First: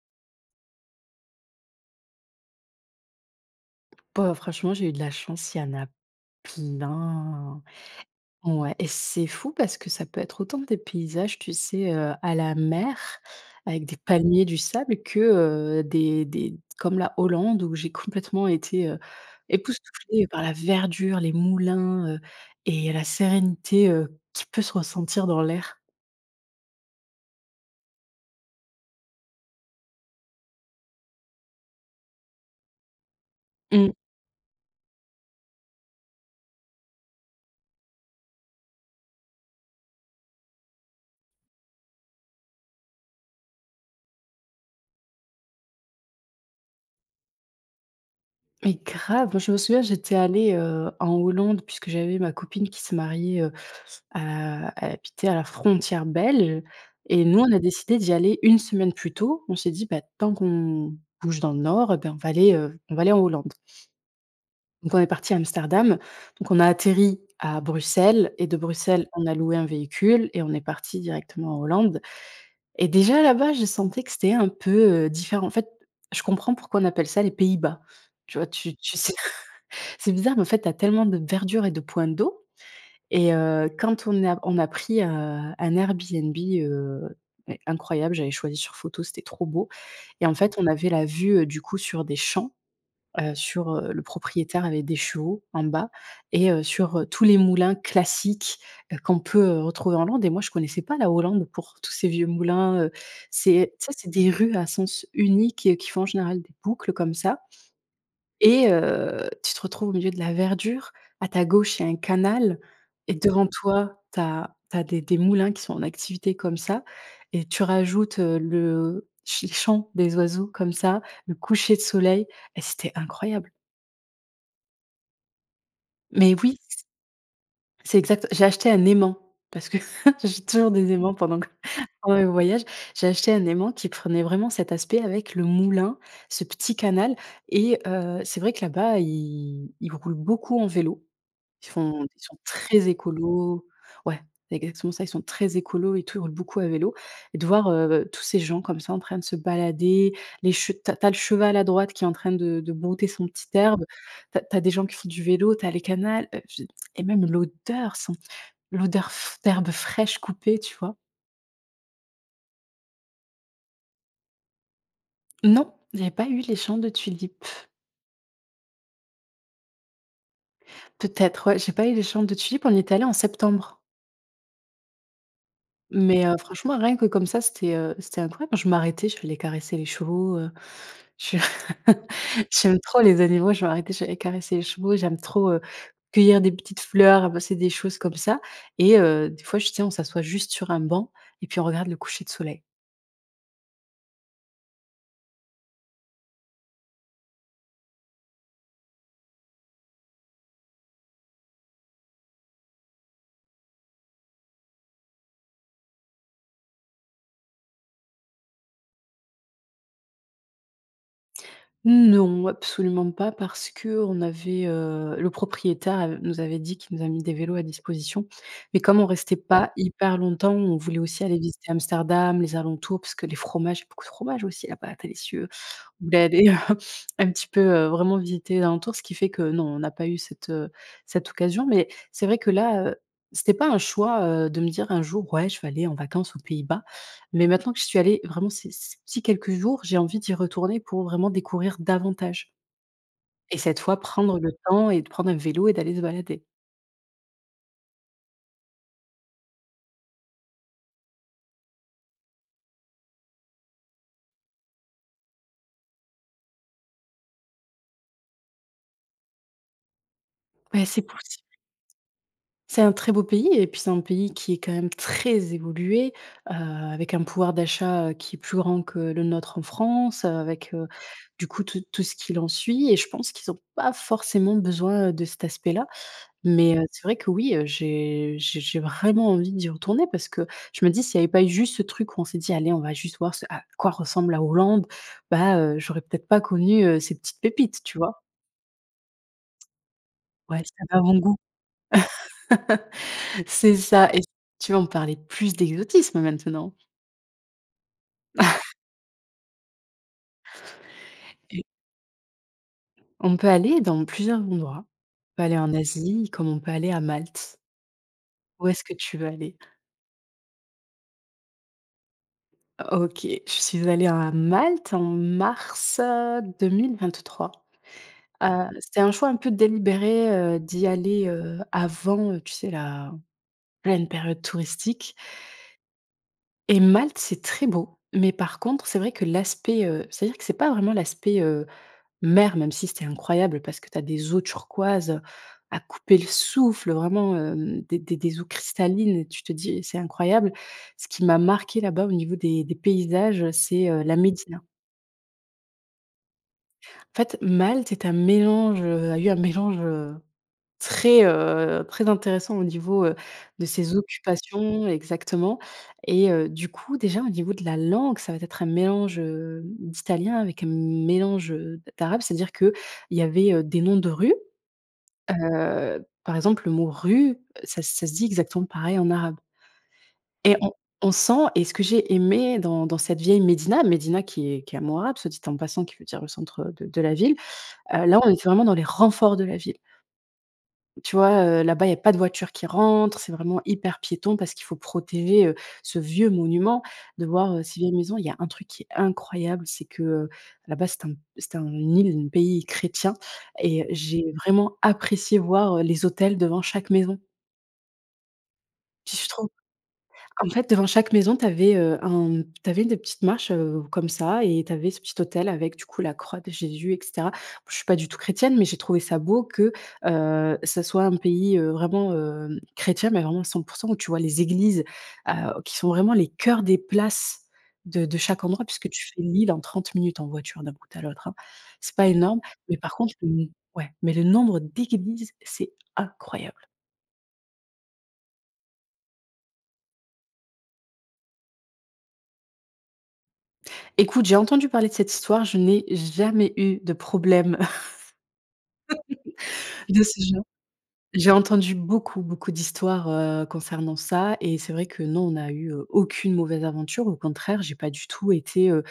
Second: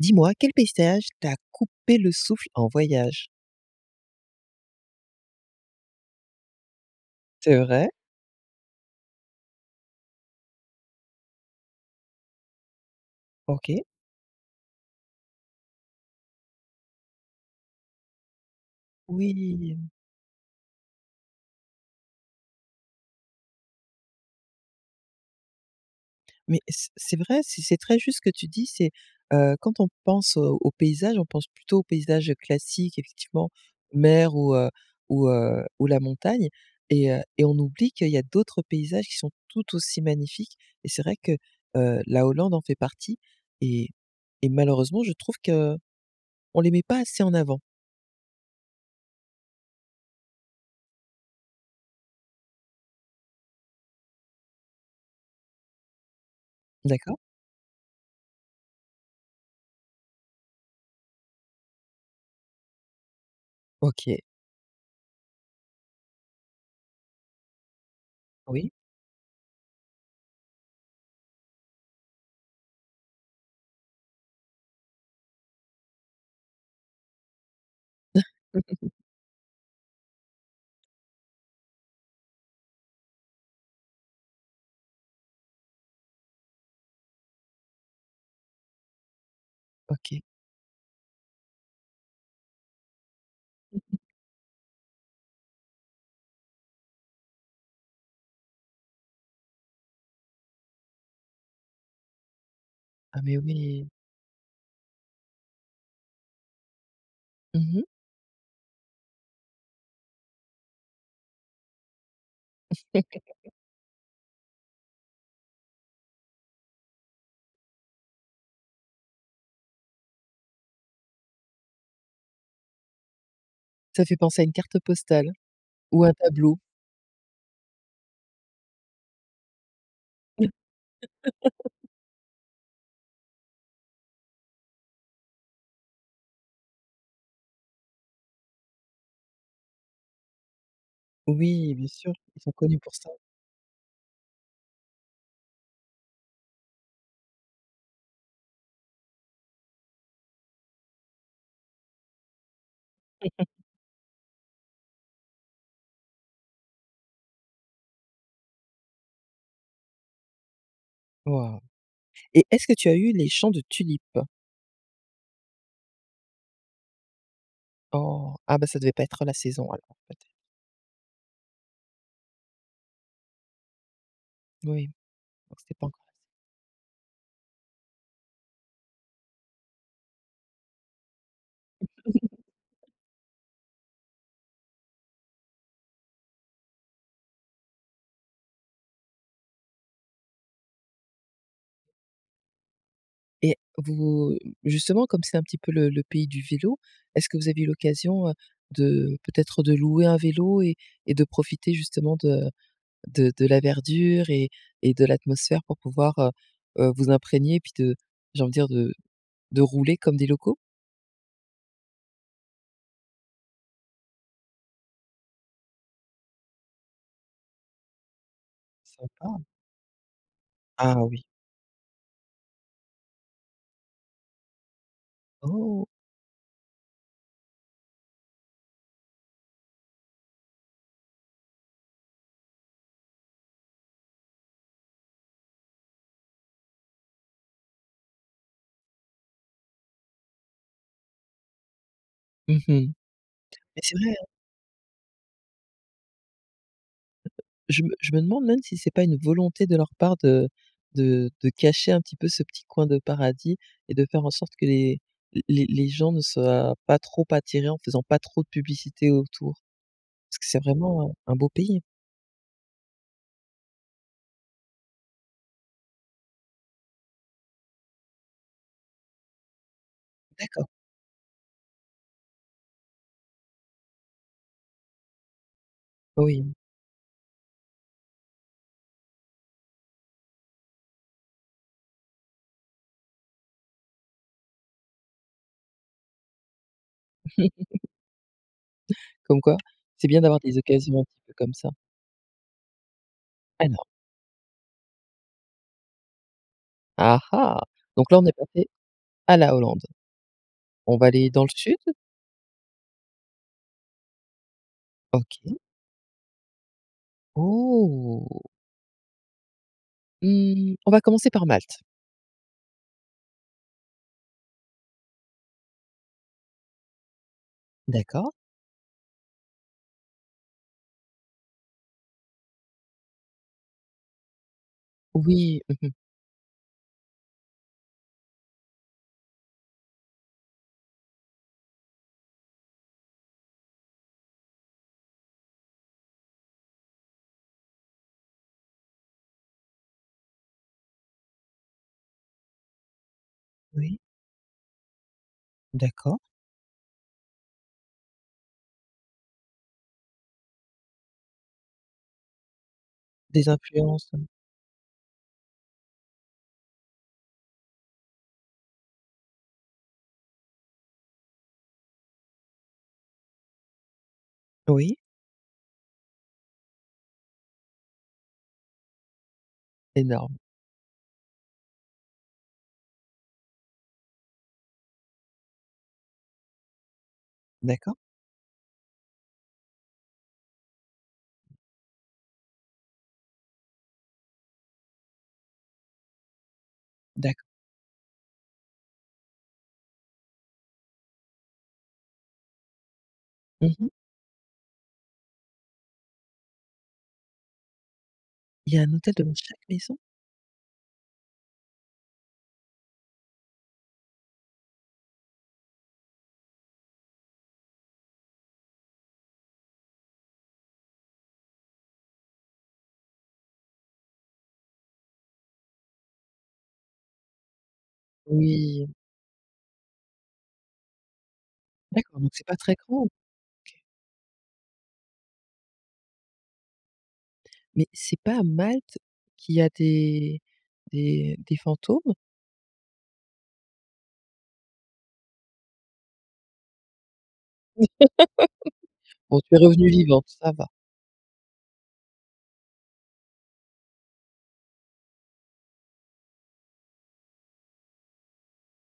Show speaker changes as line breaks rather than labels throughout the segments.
Dis-moi quel paysage t'a coupé le souffle en voyage?
Bah, franchement, j'ai eu de la chance, il y en a
C'est
plein.
vrai?
Ouais et c'est fou parce que ça peut être autant des paysages, tu sais? Heu, à la mer
OK.
avec des palmiers, du sable que, heu, des des comme la Hollande où j'ai complètement été, heu,
Oui.
époustouflée par la verdure, les moulins, heu, et la sérénité, heu, qui peut se ressentir dans l'air.
Mais c'est c'est vrai, c'est c'est très juste ce que tu dis, c'est heu, quand on pense, heu, aux paysages, on pense plutôt aux paysages classiques effectivement
Mmh.
mer ou heu ou heu, ou la montagne et heu, et on oublie qu'il y a d'autres paysages qui sont tout aussi magnifiques et c'est vrai que, heu, la Hollande en fait partie et et malheureusement je trouve qu'on les met pas assez en avant.
Mais grave, moi je me souviens, j'étais allée, heu, en Hollande puisque j'avais ma copine qui se mariait, heu, à elle habitait à la frontière belge
D'accord.
et nous on a décidé d'y aller 1 semaine plus tôt. On s'est dit, beh, tant qu'on bouge dans le nord eh ben on va aller, heu, on va aller en Hollande.
OK.
Donc on est parti à Amsterdam donc on a atterri à Bruxelles et de
Oui.
Bruxelles on a loué un véhicule et on est parti directement en Hollande et déjà là-bas je sentais que c'était un peu, heu, différent. En fait, je comprends pourquoi on appelle ça les Pays-Bas, tu vois? Tu tu sais tr c'est bizarre mais en fait tu as tellement de verdure et de points d'eau et heu, quand on a on a pris, heu, un Airbnb, heu, mais incroyable j'avais choisi sur photo. C'était trop beau
OK.
et en fait on avait la vue, heu, du coup sur des champs, heu, sur, heu, le propriétaire avait des chevaux, en bas et, heu, sur, heu, tous les moulins classiques, heu, qu'on peut retrouver en Hollande. Et moi, je connaissais pas la Hollande pour tous ces vieux moulins, heu.
Ah, mais
C'est tu
oui.
sais? C'est des rues à sens unique qui font en général des boucles comme ça
Mmh mh.
et heu, tu te retrouves au milieu de la verdure. À ta gauche, il y a un canal et devant toi, tu as tu as des des moulins qui sont en activité comme ça et tu rajoutes, heu, le ch les chants des oiseaux comme ça, le coucher de soleil et c'était incroyable.
Ça fait penser à une carte postale ou un
Mais oui.
tableau.
C'est exact j'ai acheté un aimant. Parce que j'achète toujours des aimants pendant que pendant mes voyages. J'ai acheté un aimant qui prenait vraiment cet aspect avec le moulin, ce petit canal et heu, c'est vrai que là-bas, ils ils roulent beaucoup en vélo, ils
Oui, bien
font
sûr,
ils sont
ils sont connus
très
pour ça.
écolos ouais, c'est exactement ça, ils sont très écolos et tout, ils roulent beaucoup à vélo et de voir, heu, tous ces gens comme ça en train de se balader, les che tu as tu as le cheval à droite qui est en train de de brouter son petit herbe. Tu as tu as des gens qui font du vélo, tu as les canal, heu et puis, et même l'odeur sent l'odeur f d'herbes fraîches coupées, tu vois?
Waouh! Et est-ce que tu as eu les champs de tulipes?
Non, il y a pas eu les chants de tulipes.
Oh, ah, bah, ça devait pas être la saison alors, en fait.
Peut être, ouais. J'ai pas eu les chants de tulipes, on y est allé en septembre.
Oui, donc c'était pas encore la s
Mais heu, franchement, rien que comme ça, c'était heu c'était incroyable. Je m'arrêtais, j'aller caresser les chevaux, heu, je j'aime trop les animaux, je m'arrêtais, j'allais caresser les chevaux, j'aime trop, heu, cueillir des petites fleurs, ramasser des choses comme ça et heu, des fois, j tu sais, on s'assoit juste sur un banc et puis on regarde le coucher de soleil.
Et vous justement, comme c'est un petit peu le le pays du vélo. Est-ce que vous avez eu l'occasion, heu, de peut-être, de louer un vélo et et de profiter, justement, de de de la verdure et et de l'atmosphère pour pouvoir, heu heu, vous imprégner? Puis, de j'ai envie de dire, de de rouler comme des locaux?
Non, absolument pas parce qu'on avait, heu, le propriétaire av nous avait dit qu'il nous a mis des vélos à disposition mais comme on restait
Sympa.
pas hyper longtemps, on
Ah
voulait aussi
oui.
aller visiter Amsterdam, les alentours parce que les fromages il y a beaucoup de fromages aussi là bas, délicieux.
Oh!
On voulait aller un petit peu, heu, vraiment visiter les alentours, ce qui fait que non, on n'a pas eu, heu, cette cette occasion, mais c'est vrai que là, heu, c'était pas un choix, heu, de me dire: «Un jour, ouais, je vais aller en vacances aux Pays-Bas», mais maintenant que j'y suis allée, vraiment, c ces petits quelques jours, j'ai envie d'y retourner pour vraiment découvrir davantage
Mmh mh
et cette
mais c'est
fois,
vrai, hein.
prendre le temps et de prendre un vélo et d'aller se balader.
Je me je me demande même si c'est pas une volonté de leur part de de de cacher un petit peu ce petit coin de paradis et de faire en sorte que les les les gens ne soient pas trop attirés en faisant pas trop de publicité autour parce que c'est
Beh, c'est
vraiment un un
possible.
beau pays.
C'est un très beau pays et puis, c'est un pays qui est quand même très évolué, heu, avec un pouvoir d'achat, heu, qui est plus grand que le nôtre en France,
D'accord.
avec heu, du coup, tout tout ce qu'il en suit et je pense qu'ils ont pas forcément besoin, heu, de cet aspect-là,
Oui.
mais heu, c'est vrai qu'oui, j'ai j'ai j'ai vraiment envie d'y retourner parce que je me dis: «S'il y avait pas eu juste ce truc où on s'est dit: "Allez, on va juste voir ce à quoi ressemble la Hollande", bah, heu, j'aurais peut-être pas connu, heu, ces petites pépites» tu vois?
Comme quoi, c'est bien d'avoir des
Ouais, cet
occasions un petit peu
avant-goût.
comme ça. Ah
C'est
non.
ça et [unintelligible] tu veux, on parler plus d'exotisme maintenant.
Ah ah donc là, on est passé à la Hollande. On va aller dans le
Et
sud?
On peut aller dans plusieurs endroits. On peut aller
OK.
en Asie, comme on peut aller à Malte.
Oh!
Où est-ce que tu veux aller?
Mmh, on va commencer par Malte.
OK, je suis allée à Malte en mars, heu, 2023,
D'accord.
heu, c'était un choix un peu délibéré, heu, d'y aller, heu, avant, tu sais? La pleine période touristique
Oui, mmh mh.
et Malte, c'est très beau mais par contre, c'est vrai que l'aspect, heu c'est-à-dire que c'est pas vraiment l'aspect, heu, mer, même si c'était incroyable parce que tu as des eaux turquoises, heu, à couper le souffle vraiment, hem, des des eaux cristallines et tu te dis: «C'est incroyable». Ce qui m'a marqué là-bas, au niveau des des paysages, c'est,
Oui.
heu, la médina.
D'accord.
En fait, Malte est un mélange, heu, a eu un mélange, heu, très, heu, très intéressant au niveau, heu,
Des
de ses
influences? Oui.
occupations, exactement et heu, du coup, déjà, au niveau de la langue, ça va être un mélange, heu, d'italien avec un mélange, heu, d'arabe. C'est-à-dire qu'il y avait des noms de rue,
Oui.
heu, par exemple, le mot rue, ça ça se dit exactement pareil en arabe
Énorme.
et on on sent et ce que j'ai aimé dans dans cette vieille médina, médina qui est qui est un mot arabe, soit dit en passant qui veut dire le centre de de la ville,
D'accord.
heu, là, on était vraiment dans les renforts de la ville. Tu vois, heu, là-bas il y a pas de voiture qui rentre c'est vraiment hyper piéton, parce qu'il faut protéger, heu, ce vieux monument. De
D'accord.
voir, heu, ces vieilles maisons, il y a un truc qui est incroyable, c'est que, heu, là-bas, c'est un c'est un île, le pays est chrétien
Mmh
et
mh.
j'ai vraiment apprécié voir, heu, les autels devant chaque maison.
Il y a un autel devant
[unintelligible]
chaque maison?
En fait, devant chaque maison, tu avais, heu, un tu avais des petites marches, heu, comme ça et tu avais ce petit autel avec du coup la croix de Jésus et cetera. Je suis pas du tout chrétienne, mais j'ai trouvé ça beau que, heu, ça soit un pays, heu, vraiment, heu, chrétien, mais vraiment à 100 % où tu vois les églises, heu, qui sont vraiment les cœurs des places de de chaque endroit
Oui!
puisque tu fais l'île en 30 minutes en voiture d'un bout à l'autre, hein, c'est pas
D'accord donc
énorme,
c'est pas très
mais par
grand? OK.
contre le n ouais, mais le nombre d'églises, c'est incroyable!
Mais c'est pas à Malte qu'il y a des des des fantômes?
Écoute, j'ai entendu parler de cette histoire, je n'ai jamais eu de problème
Bon, tu es revenue
de ce
vivante,
genre.
ça va.
J'ai entendu beaucoup, beaucoup d'histoires, heu, concernant ça et c'est vrai que non, on n'a eu, heu, aucune mauvaise aventure, au contraire, j'ai pas du tout été, heu,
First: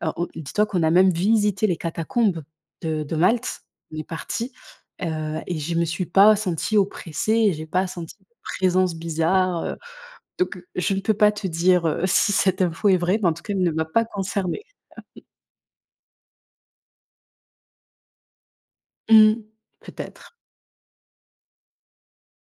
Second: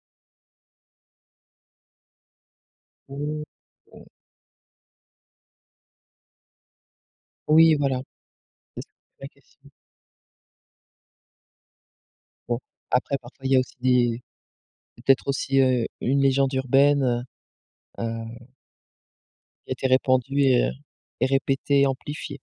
alors, heu, on dis-toi qu'on a même visité les catacombes de de Malte, on est
[unintelligible]
parti, heu, et je me suis pas sentie oppressée et j'ai
Oui,
pas
voilà.
senti de présence bizarre,
[unintelligible]
heu, donc, je ne peux pas te dire, heu, si
Bon,
cette info est
après
vraie, mais en tout
parfois il
cas,
y a
elle ne
aussi
m'a pas
des
concernée.
peut-être aussi, heu, une légende urbaine, heu heu
Mmh,
qui a été
peut-être.
répandue et heu et répétée, amplifiée.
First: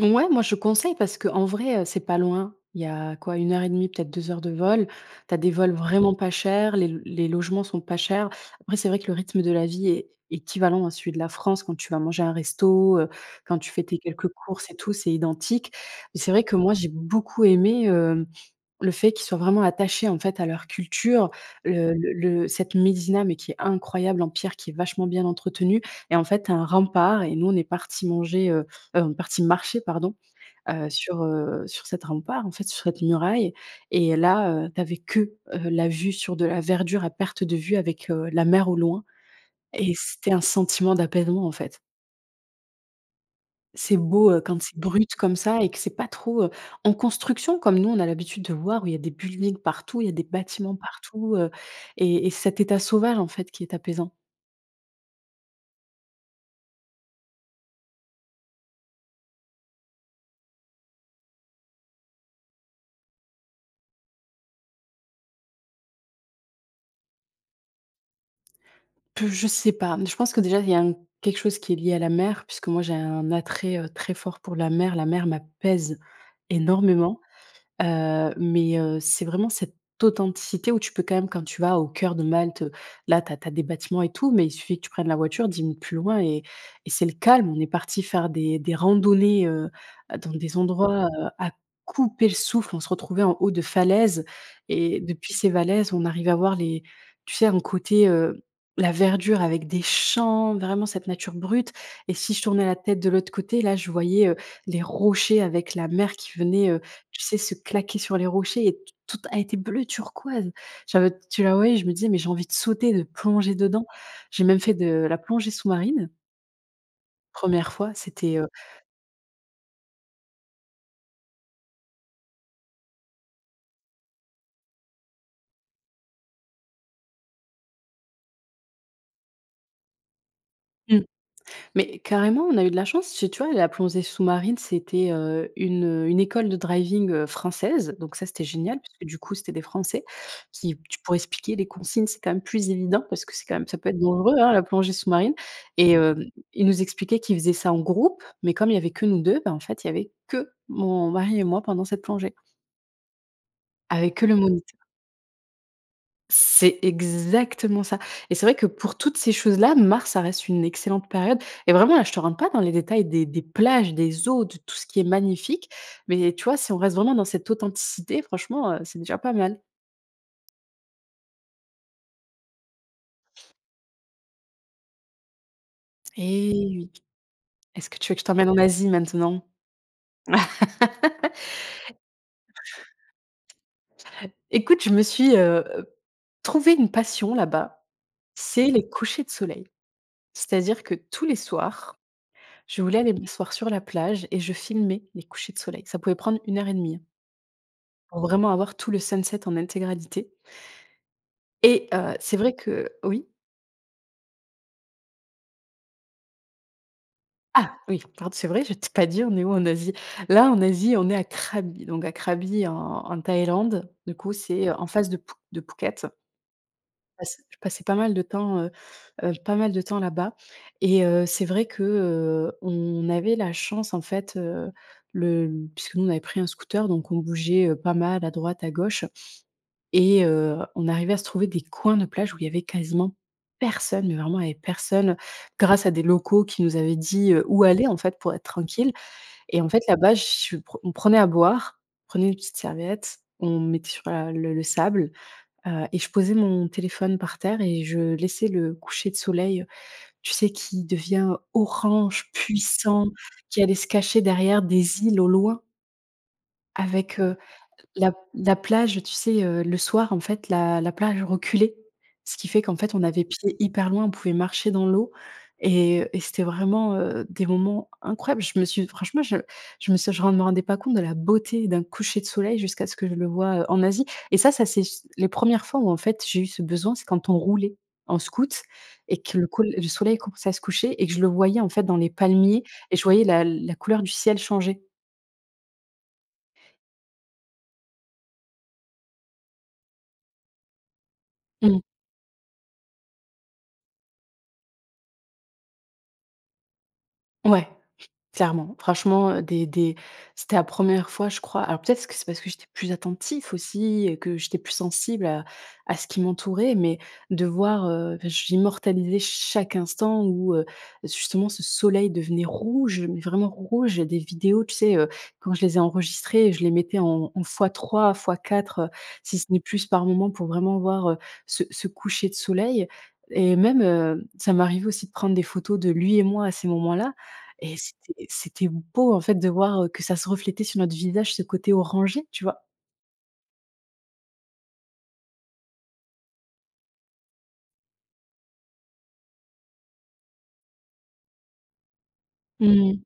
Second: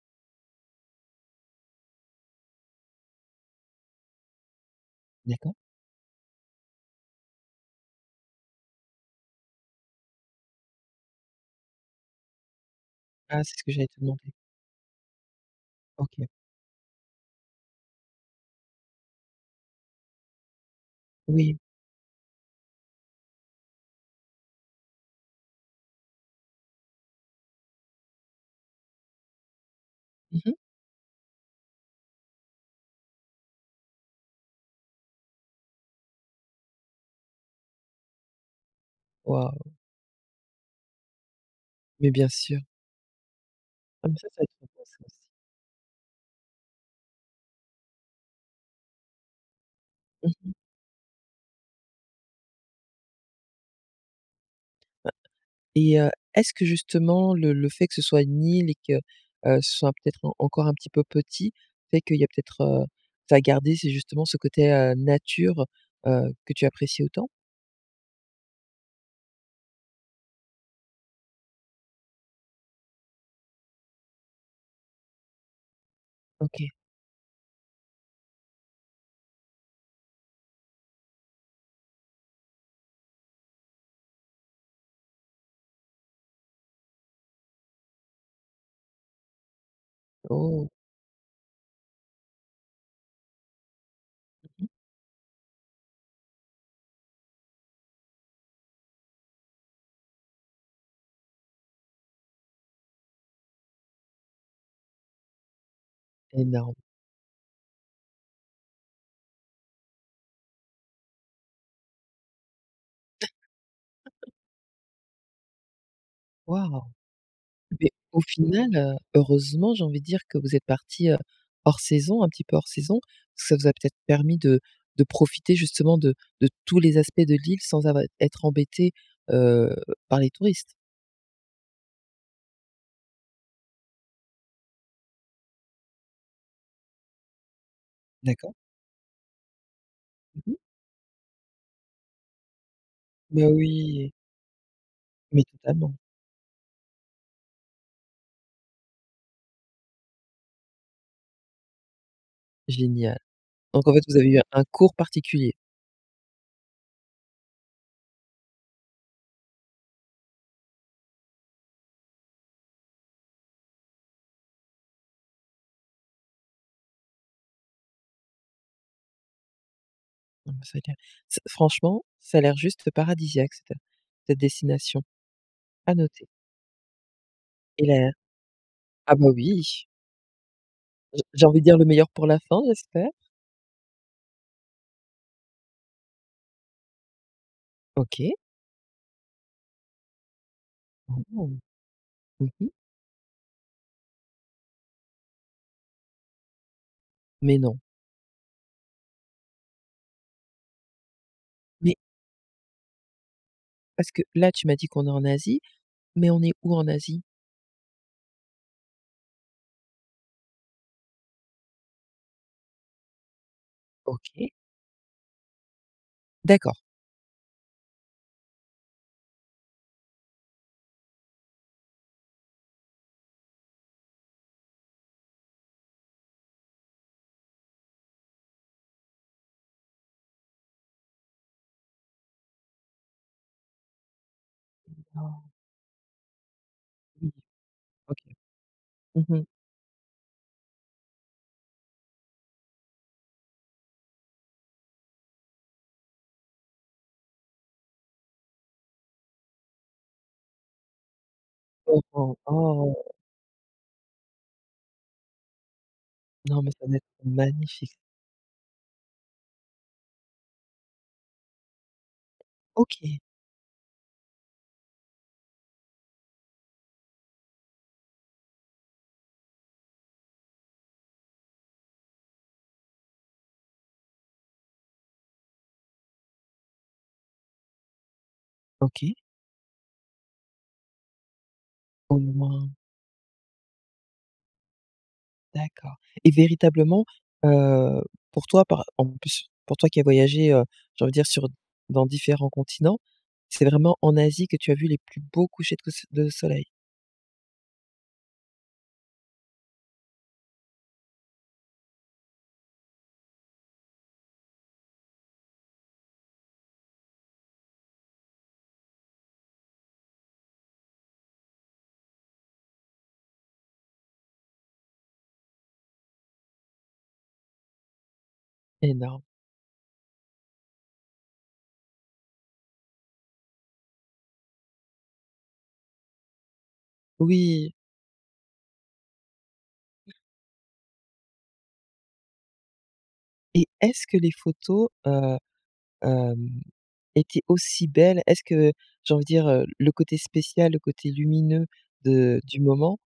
Mouais, moi, je conseille parce qu'en vrai, heu, c'est pas loin. Il y a, quoi, 1 et 1/2 peut-être 2 heures de vol. Tu as des
D'accord.
vols vraiment pas chers, les l les logements sont pas chers. Après c'est vrai que le rythme de la vie est équivalent à celui de la France quand tu vas manger un resto, heu,
Ah, c'est
quand
ce
tu
que
fais
j'allais
tes
te
quelques
demander.
courses et tout, c'est identique mais
OK.
c'est vrai que moi j'ai beaucoup aimé, hem, le fait qu'ils soient vraiment attachés en fait à leur culture,
Oui.
le le-le cette médina, mais qui est incroyable en pierre, qui est vachement bien entretenue et en fait tu as un rempart et nous on est partis manger, heu heu, on est partis marcher, pardon,
Mmh mh.
heu, sur heu, sur cette rempart, en fait, sur cette muraille et là, heu, tu avais que, heu, la vue sur de la verdure à perte de vue avec, heu, la mer au loin
Waouh!
et c'était un sentiment d'apaisement, en fait.
Mais bien sûr!
C'est
Ah bah,
beau,
ça,.
heu, quand c'est
[unintelligible]
brut comme ça et que c'est pas trop, heu, en construction comme nous, on a l'habitude de voir où il y a des buildings partout il y a des
Mmh mh.
bâtiments partout, heu, et et c'est cet état sauvage, en fait, qui est apaisant.
Et heu, est-ce que justement le le fait que ce soit une île et que, heu, ce soit peut-être en encore un petit peu petit, fait qu'il y a peut-être, heu, ça a gardé ces justement ce côté, heu, nature, heu, que tu apprécies autant?
Pff je sais pas, mais je pense que déjà, il y a un quelque chose qui est lié à la mer, puisque moi, j'ai un attrait, heu, très fort pour la mer. La mer m'apaise
OK.
énormément, heu, mais heu, c'est vraiment cette authenticité où tu peux quand même quand tu vas au cœur de Malte, là, tu as tu as des bâtiments et tout, mais il suffit que tu prennes la voiture, 10 minutes plus loin et et c'est le calme. On est partis faire des des randonnées, heu, dans des
Oh!
endroits, heu, à couper le souffle. On se retrouvait en haut de falaises
Mmh.
et depuis ces falaises, on arrivait à voir les tu sais? Un côté, heu, la verdure avec des champs, vraiment cette nature brute et si je tournais la tête de l'autre côté, là je voyais, heu, les rochers avec la mer qui venait,
Énorme.
heu, tu sais? Se claquer sur les rochers et t tout elle était bleu turquoise. J'avais tu la voyais, je me disais: «Mais j'ai envie de sauter, de plonger dedans». J'ai même fait de la plongée sous-marine.
Waouh,
1re
mais
fois,
au
c'était, heu
final, heu, heureusement j'ai envie de dire que vous êtes partis, heu, hors saison, un petit peu hors saison. Ça vous a peut-être permis de de profiter justement de de tous les aspects de l'île sans avoir être embêtés, heu, par les touristes.
Mmh mais carrément on a eu de la chance c'est tu vois? La plongée sous-marine c'était, heu, une, heu, une école de driving française, donc ça c'était
D'accord.
génial puisque du coup c'était des français
Mmh mh.
qui t pour expliquer les consignes c'est quand même plus évident parce que c'est
Mais
quand même ça peut être
oui.
dangereux, hein la plongée sous-marine
Mais totalement.
et heu, ils nous expliquaient qu'ils faisaient ça en groupe mais comme il y avait que nous 2, bah, en fait il y avait que mon mari et moi pendant cette plongée.
Génial, donc en fait
Avec
vous
que
avez
le
eu un
moniteur.
cours particulier.
C'est exactement ça! Et c'est vrai que, pour toutes ces choses-là, mars, ça reste une excellente période. Et vraiment là, je te rentre pas dans les détails des des plages, des eaux, de tout ce qui est magnifique, mais tu vois? Si on reste vraiment dans cette authenticité, franchement, heu, c'est déjà pas mal.
Non, mais c'est clair. C'est franchement, ça a l'air juste f paradisiaque, c'était cette destination. À noter.
Et oui!
Et
Est-ce que
là
tu veux que je t'emmène en Asie,
ah bah,
maintenant?
oui! J'ai j'ai envie de dire: le meilleur pour la fin, j'espère.
Écoute, je me suis, heu heu, trouvé une passion là-bas:
OK.
c'est les couchers de soleil. C'est-à-dire que, tous les
Mmh.
soirs,
Mmh mh.
je voulais aller m'asseoir sur la plage et je filmais les couchers de soleil. Ça pouvait prendre 1 heure et demie.
Mais non?
Pour vraiment avoir tout le sunset en intégralité et
Mais!
heu, c'est vrai que heu Oui?
Parce que là, tu m'as dit qu'on est en Asie, mais on est où, en Asie?
Ah! Oui, pardon c'est vrai, je t'ai dit pas, on est où en Asie. Là, en Asie, on est à Krabi, donc à Krabi, en en Thaïlande. Du coup,
OK.
c'est heu, en face de Phu de Phuket.
D'accord.
Je passe je passais pas mal de temps, heu heu, pas mal de temps là-bas et heu, c'est vrai que, heu, on avait la chance, en fait, heu, le Puisque nous, on avait pris un scooter, donc on bougeait, heu, pas mal à droite, à gauche. Et heu, on arrivait à se trouver des coins de plage où il y avait quasiment personne. Mais vraiment, il y avait
Mais
personne,
non.
grâce à des locaux qui nous avaient dit,
OK.
heu, où aller, en
OK.
fait, pour être tranquilles.
Mmh mh.
Et en fait, là-bas, je suis pr on prenait à boire, on prenait une petite serviette, on m mettait sur la le le sable, heu et je posais mon téléphone par terre et je laissais le coucher de soleil, tu sais? Qui devient orange,
D'accord. Oh.
puissant, qui allait se cacher derrière des îles, au loin
Non, mais ça doit être
avec, heu,
magnifique.
l la la plage, tu sais? Heu, le soir, en fait, la la plage reculait, ce qui fait qu'en fait, on
OK.
avait pied hyper loin. On pouvait marcher dans l'eau et, heu, et c'était vraiment, heu, des moments incroyables. Je me suis franchement, je je me suis je me ren rendais pas compte de la beauté d'un coucher de soleil jusqu'à ce que je le vois, heu, en Asie. Et ça, ça c'est c les 1res fois où, en fait, j'ai eu ce besoin. C'est quand on roulait en scooter
OK.
et que le col le soleil commence à se coucher et que je le voyais, en fait, dans les
Au
palmiers
moment
et je voyais la la couleur du ciel changer.
D'accord. Et véritablement, heu, pour toi, par en plus pour toi qui a voyagé, heu, j'ai envie de dire, sur
Mmh.
dans différents continents, c'est vraiment en Asie que tu as vu les plus beaux couchers que se de soleil?
Ouais, clairement, franchement, heu, des des c'était la 1re fois, je crois, alors peut-être que c'est parce que j'étais plus attentif aussi et que j'étais plus sensible à à ce qui m'entourait, mais de voir, heu, j'immortalisais chaque instant où, heu, justement ce soleil devenait rouge, mais vraiment rouge, il y a des vidéos, tu sais, heu, quand je les ai enregistrées, je les mettais en en fois 3 fois 4, heu,
Et ben.
si ce n'est plus par moment pour vraiment voir, heu, ce ce coucher de soleil, et même, heu, ça m'arrivait aussi de prendre des photos de lui et moi à ces moments-là
Oui.
et c'était, c'était beau en fait de voir, heu, que ça se reflétait sur notre visage, ce côté orangé, tu vois?
Et est-ce que les photos, heu, hem, étaient aussi belles? Est-ce que, j'ai envie de dire, heu, le côté spécial, le côté lumineux de du moment,
Mmh.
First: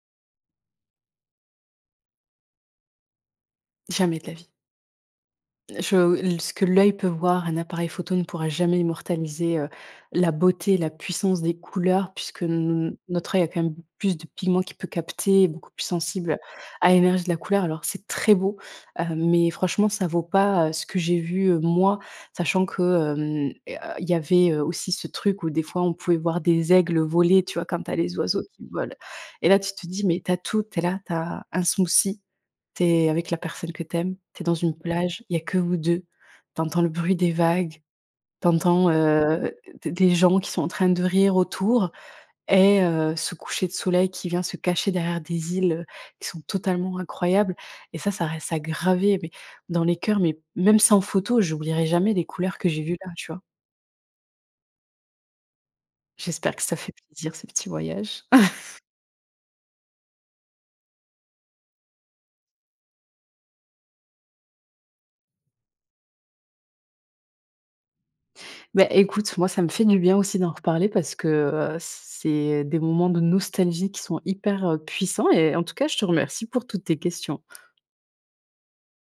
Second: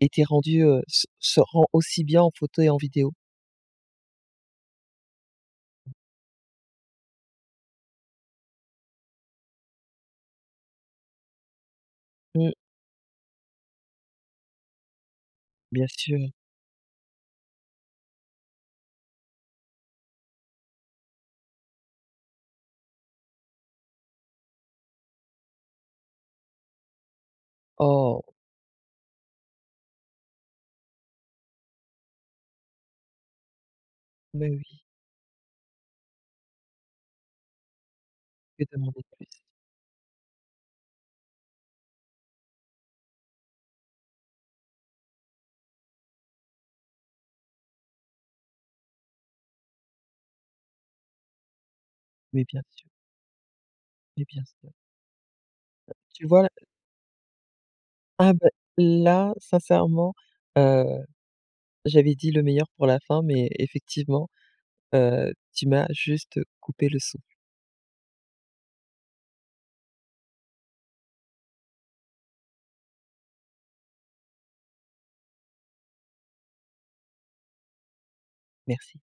était rendu, heu, se se rend aussi bien en photo et en vidéo?
Jamais de la vie. Je, heu, ce que l'oeil peut voir, un appareil photo ne pourra jamais immortaliser, heu, la beauté, la puissance des couleurs puisque
Mmh.
n notre oeil a quand même plus de pigments qui peut capter et beaucoup plus
Bien sûr.
sensible à l'énergie de la couleur alors c'est très beau, heu, mais franchement ça vaut pas, heu, ce que j'ai vu, heu, moi sachant que, hem, heu, il y avait, heu, aussi ce truc où des fois on pouvait voir des aigles, heu, voler, tu vois? Quand tu as les
Oh!
oiseaux qui volent et là tu te dis mais tu as tout, tu es là, tu as un smoothie, tu es avec la personne que tu aimes, tu es
Bah
dans une
oui.
plage, il y a que vous 2, tu entends le bruit des vagues, tu
Que
entends,
demander de plus!
heu, d des gens qui sont en train de rire autour et heu, ce coucher de soleil qui vient se cacher derrière des îles, heu, qui sont totalement incroyables, et ça, ça reste à graver, mais dans les cœurs, mais même, sans photo, j'oublierai jamais les
Mais
couleurs
bien
que j'ai
sûr.
vues là, tu vois?
Mais bien sûr. Ben, tu vois,
J'espère que
heu
ça fait plaisir, ce petit voyage.
Ah ben, là, sincèrement, heu, j'avais dit le meilleur pour la fin, mais effectivement, heu, tu m'as juste coupé le souffle.
Bah, écoute, moi, ça me fait du bien aussi d'en reparler, parce que, heu, c c'est des moments de nostalgie qui sont hyper, heu, puissants, et en tout cas, je te remercie pour toutes tes questions.
Merci.